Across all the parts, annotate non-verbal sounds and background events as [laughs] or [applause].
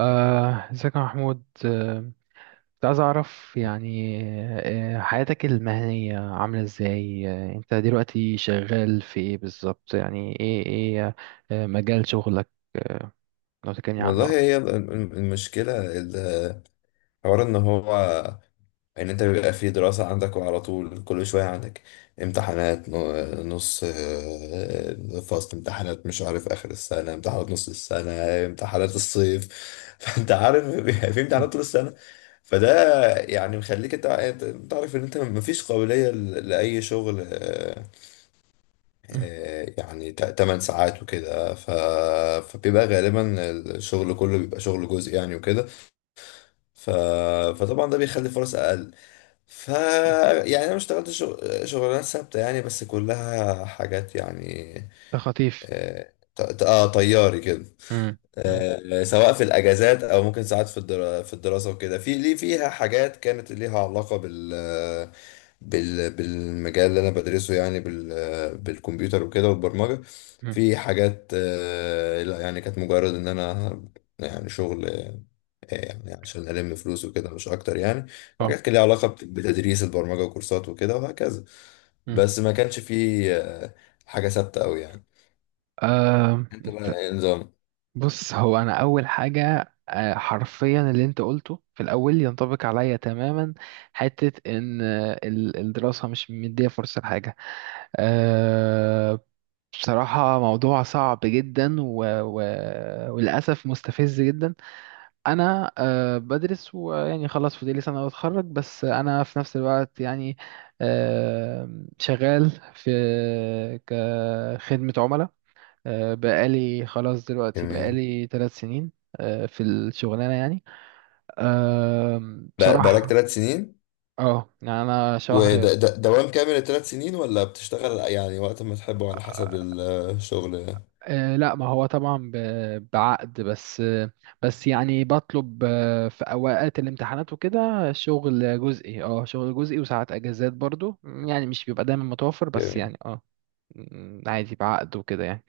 ازيك يا محمود، كنت عايز اعرف يعني حياتك المهنية عاملة ازاي؟ انت دلوقتي شغال في ايه بالظبط؟ يعني ايه مجال شغلك. آه، لو تكلمني عنه والله اكتر. هي المشكلة حوار ان هو ان انت بيبقى في دراسة عندك، وعلى طول كل شوية عندك امتحانات نص فصل، امتحانات مش عارف، اخر السنة امتحانات نص السنة امتحانات الصيف. [laughs] فانت عارف بيبقى في مم. امتحانات طول السنة. فده يعني مخليك أنت عارف ان انت مفيش قابلية لأي شغل مم. يعني 8 ساعات وكده. فبيبقى غالبا الشغل كله بيبقى شغل جزئي يعني وكده ف... فطبعا ده بيخلي فرص اقل ف مم. يعني انا ما اشتغلتش شغلانات ثابته يعني، بس كلها حاجات يعني ده خطيف. اه طياري كده، مم. مم. سواء في الاجازات او ممكن ساعات في في الدراسه وكده، في ليه فيها حاجات كانت ليها علاقه بالمجال اللي انا بدرسه يعني، بالكمبيوتر وكده والبرمجه. مم. في حاجات، لا يعني، كانت مجرد ان انا يعني شغل يعني عشان الم فلوس وكده، مش اكتر يعني. في اه. حاجات كان ليها علاقه بتدريس البرمجه وكورسات وكده وهكذا، مم. بس ما كانش فيه حاجه ثابته قوي يعني. آه، انت بقى انت- إيه نظام؟ بص، هو انا اول حاجة حرفيا اللي انت قلته في الاول ينطبق عليا تماما. حتة ان الدراسة مش مدية فرصة لحاجة. أه، بصراحة موضوع صعب جدا، و... و... وللأسف مستفز جدا. أنا بدرس، ويعني خلاص فاضلي سنة وأتخرج، بس أنا في نفس الوقت يعني أه شغال في، كخدمة عملاء. بقالي خلاص دلوقتي، جميل. بقالي ثلاث سنين. في الشغلانة يعني. أه بقالك بصراحة، 3 سنين؟ اه يعني أنا شهر. وده ده دوام كامل الثلاث سنين ولا بتشتغل يعني وقت ما تحبه على حسب الشغل؟ لا، ما هو طبعا بعقد بس، بس يعني بطلب في اوقات الامتحانات وكده شغل جزئي، شغل جزئي، وساعات اجازات برضو، يعني مش بيبقى دايما متوفر. بس جميل. يعني عادي بعقد وكده يعني.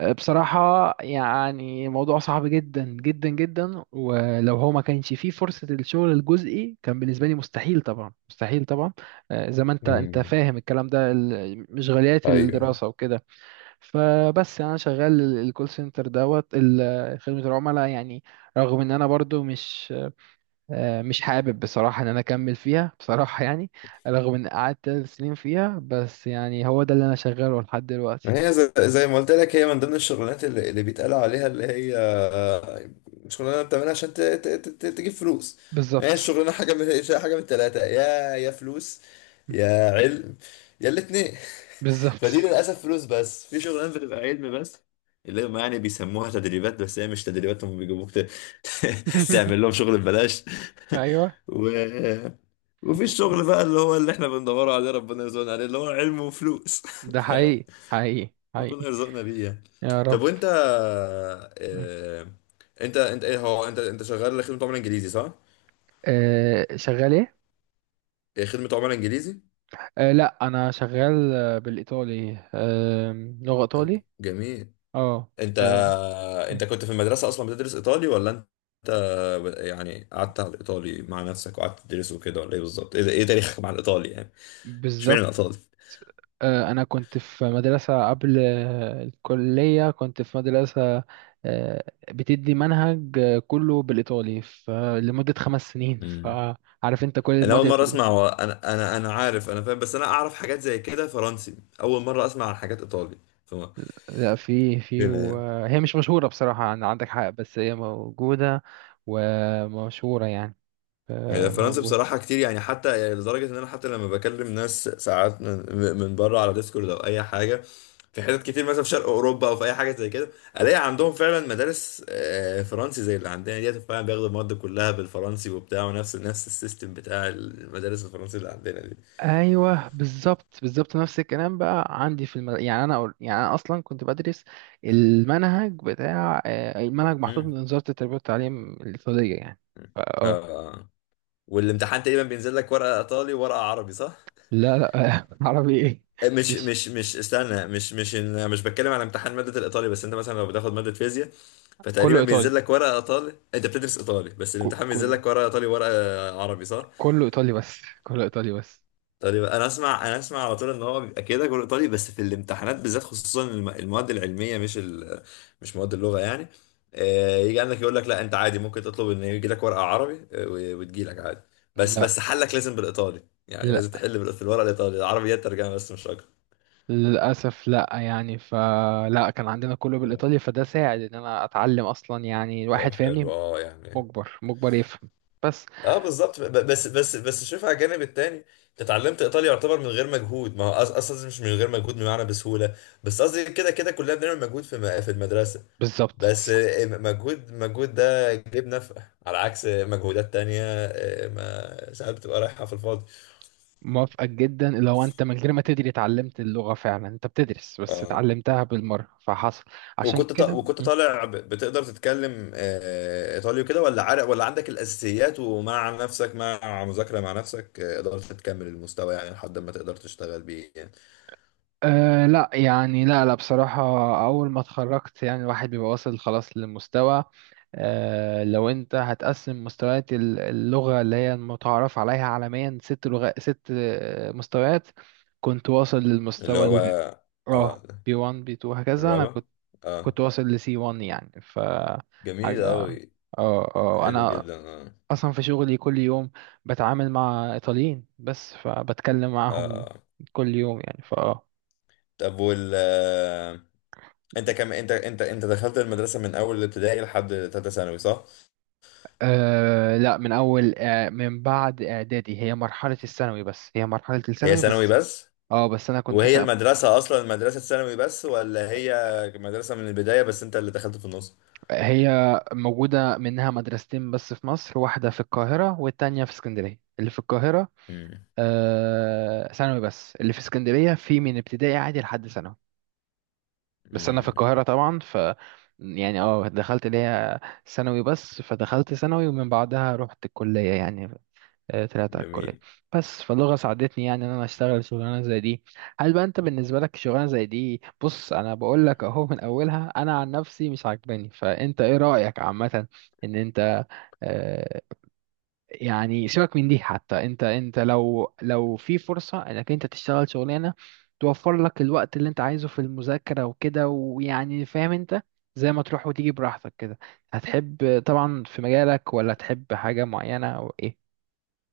بصراحة يعني موضوع صعب جدا جدا جدا، ولو هو ما كانش فيه فرصة الشغل الجزئي كان بالنسبة لي مستحيل طبعا، مستحيل طبعا. زي ما انت امم. فاهم الكلام ده، مشغوليات ايوه، الدراسة وكده. فبس يعني انا شغال الكول سنتر دوت خدمة العملاء يعني. رغم ان انا برضو مش حابب بصراحة ان انا اكمل فيها. [laughs] بصراحة يعني، رغم ان قعدت ثلاث سنين فيها، بس يعني هو ده اللي انا شغاله لحد دلوقتي. ما هي زي ما قلت لك، هي من ضمن الشغلانات اللي بيتقال عليها اللي هي شغلانه بتعملها عشان تجيب فلوس. هي بالظبط، الشغلانه حاجه من التلاته، يا فلوس يا علم يا الاتنين. [laughs] بالظبط. فدي للاسف فلوس بس، في شغلانه بتبقى علم بس، اللي هم يعني بيسموها تدريبات، بس هي مش تدريبات، هم بيجيبوك [laughs] تعمل [laughs] لهم شغل ببلاش. ايوه. [laughs] و... وفي الشغل بقى اللي هو اللي احنا بندور عليه ربنا يرزقنا عليه، اللي هو علم وفلوس. ده حقيقي [laughs] حقيقي ربنا حقيقي. يرزقنا بيه يعني. يا طب رب. وانت آه... انت انت ايه هو انت انت شغال خدمة عملاء انجليزي، صح؟ شغال ايه؟ ايه، خدمة عملاء انجليزي؟ لا، انا شغال بالايطالي، لغة ايطالي. جميل. اه. انت آه، انت كنت في المدرسة اصلا بتدرس ايطالي، ولا انت يعني قعدت على الايطالي مع نفسك وقعدت تدرسه كده، ولا ايه بالظبط؟ ايه تاريخك مع الايطالي يعني؟ اشمعنى بالظبط. الايطالي؟ أنا كنت في مدرسة قبل الكلية، كنت في مدرسة آه، بتدي منهج كله بالإيطالي، لمدة خمس سنين، امم فعارف أنت كل انا المواد اول اللي مره اسمع بتدرس. و... انا عارف، انا فاهم، بس انا اعرف حاجات زي كده فرنسي، اول مره اسمع عن حاجات ايطالي. لا، في، فاهم. وهي مش مشهورة بصراحة، عندك حق بس هي موجودة ومشهورة يعني. هي فرنسا موجودة. بصراحة كتير يعني، حتى يعني لدرجة إن أنا حتى لما بكلم ناس ساعات من بره على ديسكورد أو أي حاجة، في حتت كتير مثلا في شرق أوروبا أو في أي حاجة زي كده، ألاقي عندهم فعلا مدارس فرنسي زي اللي عندنا ديت، فعلا بياخدوا المواد كلها بالفرنسي وبتاع، ونفس نفس السيستم بتاع المدارس الفرنسي اللي عندنا دي. ايوه، بالظبط، بالظبط. نفس الكلام بقى عندي يعني يعني انا اصلا كنت بدرس المنهج بتاع آه، المنهج محطوط مم. من وزاره التربيه والتعليم السعوديه يعني. فا اه آه. والامتحان تقريبا بينزل لك ورقة إيطالي وورقة عربي، صح؟ لا، لا، [laughs] عربي ايه؟ مش مفيش. مش مش استنى، مش مش مش بتكلم على امتحان مادة الإيطالي، بس أنت مثلا لو بتاخد مادة فيزياء، كله فتقريبا ايطالي، بينزل لك ورقه ايطالي، انت بتدرس ايطالي بس ك- الامتحان بينزل كله لك ورقه ايطالي ورقه عربي، صح؟ كله ايطالي بس، [laughs] كله ايطالي بس. تقريبا انا اسمع، انا اسمع على طول، ان هو بيبقى كده كله ايطالي، بس في الامتحانات بالذات، خصوصا المواد العلميه، مش، مش مواد اللغه يعني. يجي عندك يقول لك لا، انت عادي ممكن تطلب ان يجي لك ورقه عربي، وتجي لك عادي، بس لا، بس حلك لازم بالايطالي، يعني لا، لازم تحل في الورقه الايطالي، العربي هي الترجمه بس مش اكتر. للاسف لا، يعني فلا كان عندنا كله بالايطالي، فده ساعد ان انا اتعلم اصلا، يعني طب الواحد فاهمني. حلو، اه يعني. مجبر مجبر يفهم. بس. اه بالظبط. بس شوف على الجانب التاني، انت اتعلمت ايطالي يعتبر من غير مجهود. ما هو اصلا مش من غير مجهود، بمعنى بسهوله. بس قصدي كده كده كلنا بنعمل مجهود في المدرسه، بالظبط. بس مجهود مجهود ده جيب نفع، على عكس مجهودات تانية ما ساعات بتبقى رايحه في الفاضي. موافقك جدا، لو انت من غير ما تدري اتعلمت اللغة، فعلا انت بتدرس بس اه، اتعلمتها بالمرة فحصل. عشان كده. وكنت مم. طالع بتقدر تتكلم ايطالي وكده، ولا عارف، ولا عندك الاساسيات ومع نفسك مع مذاكره مع نفسك قدرت تكمل المستوى يعني لحد ما تقدر تشتغل بيه؟ أه، لا يعني، لا لا، بصراحة، أول ما اتخرجت يعني الواحد بيبقى واصل خلاص للمستوى. أه، لو أنت هتقسم مستويات اللغة، اللي هي المتعارف عليها عالميا، ست لغات، ست مستويات. كنت واصل اللي للمستوى هو اه. بي 1، بي 2، هكذا. أنا الرابع. كنت اه. كنت واصل لسي 1 يعني، ف جميل حاجة. أوي. اه حلو أنا جدا. اه اصلا في شغلي كل يوم بتعامل مع ايطاليين، بس فبتكلم معاهم اه. كل يوم يعني. ف أه طب وال آه، انت كم انت دخلت المدرسة من أول ابتدائي لحد تالتة ثانوي، صح؟ لا، من اول من بعد اعدادي، هي مرحله الثانوي بس هي مرحله هي الثانوي ثانوي بس بس؟ اه، بس انا كنت وهي المدرسة أصلا مدرسة ثانوي بس، ولا هي مدرسة من البداية بس أنت اللي دخلت في النص؟ هي موجوده منها مدرستين بس في مصر، واحده في القاهره والتانية في اسكندريه. اللي في القاهره امم. ثانوي بس، اللي في اسكندريه في من ابتدائي عادي لحد ثانوي. بس انا في امم. القاهره طبعا، ف يعني دخلت ليا ثانوي بس، فدخلت ثانوي ومن بعدها رحت الكليه يعني. طلعت على الكليه جميل. بس، فاللغه ساعدتني يعني ان انا اشتغل شغلانه زي دي. هل بقى انت بالنسبه لك شغلانه زي دي؟ بص، انا بقول لك اهو من اولها انا عن نفسي مش عاجباني، فانت ايه رايك عامه؟ ان انت آه، يعني سيبك من دي، حتى انت لو في فرصة انك انت تشتغل شغلانة توفر لك الوقت اللي انت عايزه في المذاكرة وكده، ويعني فاهم انت، زي ما تروح وتيجي براحتك كده، هتحب طبعا في مجالك ولا تحب حاجة معينة او ايه؟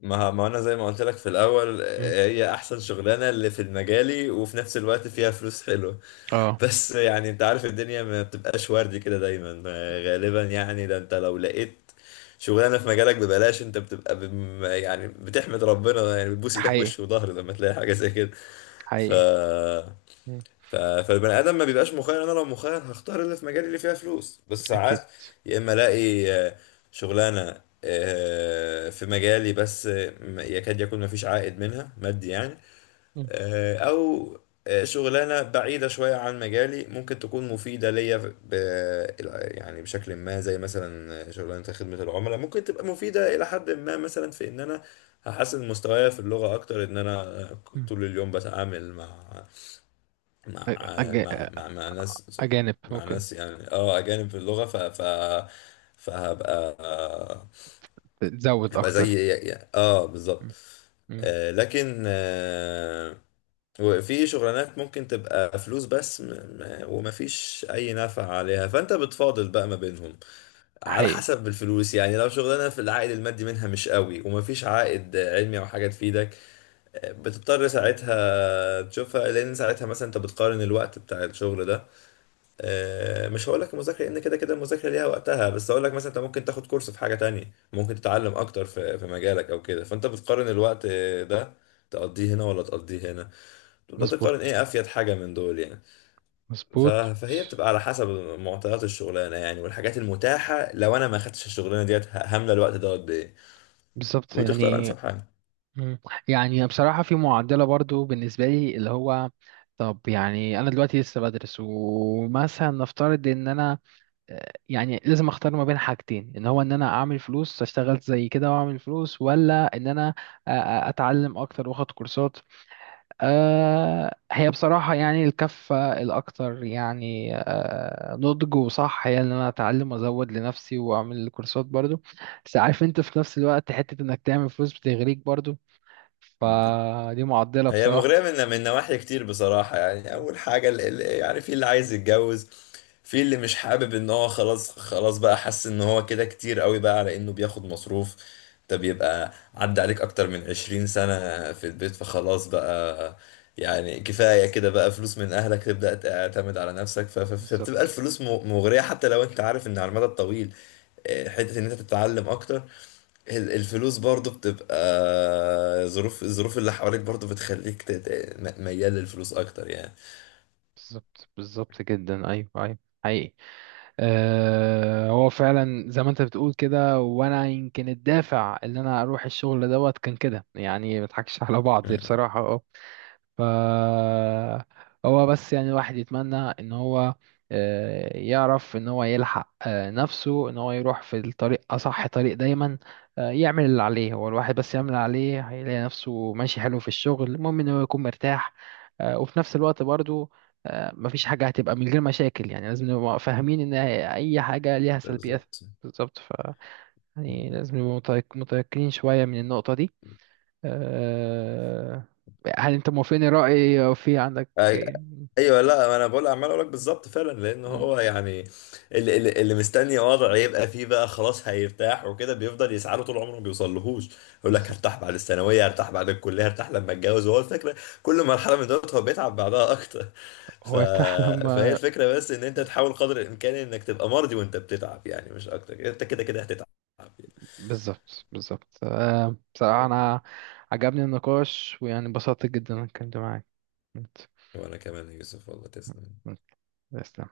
ما انا زي ما قلت لك في الاول، مم. هي احسن شغلانه اللي في مجالي وفي نفس الوقت فيها فلوس حلوه. اه، بس يعني انت عارف الدنيا ما بتبقاش وردي كده دايما، غالبا يعني. ده انت لو لقيت شغلانه في مجالك ببلاش، انت بتبقى بم يعني بتحمد ربنا يعني، بتبوس ايدك حقيقي وش وظهر لما تلاقي حاجه زي كده. ف حقيقي. مم. فالبني ادم ما بيبقاش مخير. انا لو مخير هختار اللي في مجالي اللي فيها فلوس، بس اكيد. ساعات يا اما الاقي شغلانه في مجالي بس يكاد يكون ما فيش عائد منها مادي يعني، مم. او شغلانه بعيده شويه عن مجالي ممكن تكون مفيده ليا، ب- يعني بشكل ما، زي مثلا شغلانه خدمه العملاء ممكن تبقى مفيده الى حد ما، مثلا في ان انا هحسن مستواي في اللغه اكتر، ان انا مم. طول اليوم بتعامل مع أج... مع مع مع ناس اجانب مع ممكن ناس يعني، اه اجانب في اللغه، ف ف فهبقى تزود هبقى اكتر. زي يعني، اه بالظبط. م- م. لكن وفي شغلانات ممكن تبقى فلوس بس، ومفيش اي نفع عليها، فانت بتفاضل بقى ما بينهم على حقيقي. حسب الفلوس يعني. لو شغلانه في العائد المادي منها مش قوي، ومفيش عائد علمي او حاجه تفيدك، بتضطر ساعتها تشوفها، لان ساعتها مثلا انت بتقارن الوقت بتاع الشغل ده، مش هقول لك مذاكره لان كده كده المذاكره ليها وقتها، بس هقول لك مثلا انت ممكن تاخد كورس في حاجه تانية، ممكن تتعلم اكتر في مجالك او كده، فانت بتقارن الوقت ده تقضيه هنا ولا تقضيه هنا، تبدا تقارن مظبوط، ايه افيد حاجه من دول يعني. ف- مظبوط. فهي بتبقى على حسب معطيات الشغلانه يعني، والحاجات المتاحه لو انا ما خدتش الشغلانه ديت هامله الوقت ده قد ايه، بالظبط وتختار يعني. انسب حاجه. مم. يعني بصراحة في معدلة برضو بالنسبة لي، اللي هو، طب يعني أنا دلوقتي لسه بدرس، ومثلا نفترض إن أنا يعني لازم أختار ما بين حاجتين، إن هو إن أنا أعمل فلوس أشتغل زي كده وأعمل فلوس، ولا إن أنا أتعلم أكتر وأخد كورسات. هي بصراحة يعني الكفة الأكتر يعني نضج وصح، هي إن أنا أتعلم وأزود لنفسي وأعمل كورسات برضو. بس عارف انت، في نفس الوقت حتة انك تعمل فلوس بتغريك برضو، فدي معضلة هي بصراحة. مغرية من نواحي كتير بصراحة يعني. مم. أول حاجة يعني في اللي عايز يتجوز، في اللي مش حابب إن هو خلاص خلاص بقى، حس إن هو كده كتير قوي بقى على إنه بياخد مصروف. ده بيبقى عدى عليك أكتر من 20 سنة في البيت، فخلاص بقى يعني، كفاية كده بقى فلوس من أهلك، تبدأ تعتمد على نفسك. فبتبقى بالظبط، الفلوس مغرية، حتى لو أنت عارف إن على المدى الطويل، حتة إن أنت تتعلم أكتر، الفلوس برضو بتبقى، الظروف اللي حواليك برضو بتخليك ميال للفلوس اكتر يعني. بالظبط، بالظبط جدا. أيوه، أيوه. حقيقي. أه، هو فعلا زي ما أنت بتقول كده، وأنا يمكن الدافع إن أنا أروح الشغل دوت كان كده، يعني ما نضحكش على بعض مم. بصراحة. ف، هو بس يعني الواحد يتمنى ان هو يعرف ان هو يلحق نفسه، ان هو يروح في الطريق اصح طريق دايما، يعمل اللي عليه. هو الواحد بس يعمل اللي عليه هيلاقي نفسه ماشي حلو في الشغل، المهم ان هو يكون مرتاح. وفي نفس الوقت برضو مفيش حاجة هتبقى من غير مشاكل، يعني لازم نبقى فاهمين ان اي حاجة ليها سلبيات. بالظبط. بالظبط. ف، يعني لازم نبقى متيقنين شوية من النقطة دي. آه، هل انت موافقني رأيي او في عندك؟ أي- ايوه، لا، ما انا بقول عمال اقول لك بالظبط، فعلا لان مم. هو يعني اللي مستني وضع يبقى فيه بقى خلاص هيرتاح وكده، بيفضل يسعى له طول عمره ما بيوصلهوش. يقول لك بالظبط. هرتاح بعد الثانويه، هرتاح بعد الكليه، هرتاح لما اتجوز، وهو الفكره كل مرحله من دول هو بيتعب بعدها اكتر ف... هو يرتاح فهي لما. الفكره بس ان انت مم. تحاول قدر الامكان انك تبقى مرضي وانت بتتعب يعني، مش اكتر، انت كده كده هتتعب يعني. بالظبط، بالظبط. بصراحة انا عجبني النقاش، ويعني انبسطت جدا إني اتكلمت معاك. انت، وانا كمان يا يوسف، والله تسلم. تسلم.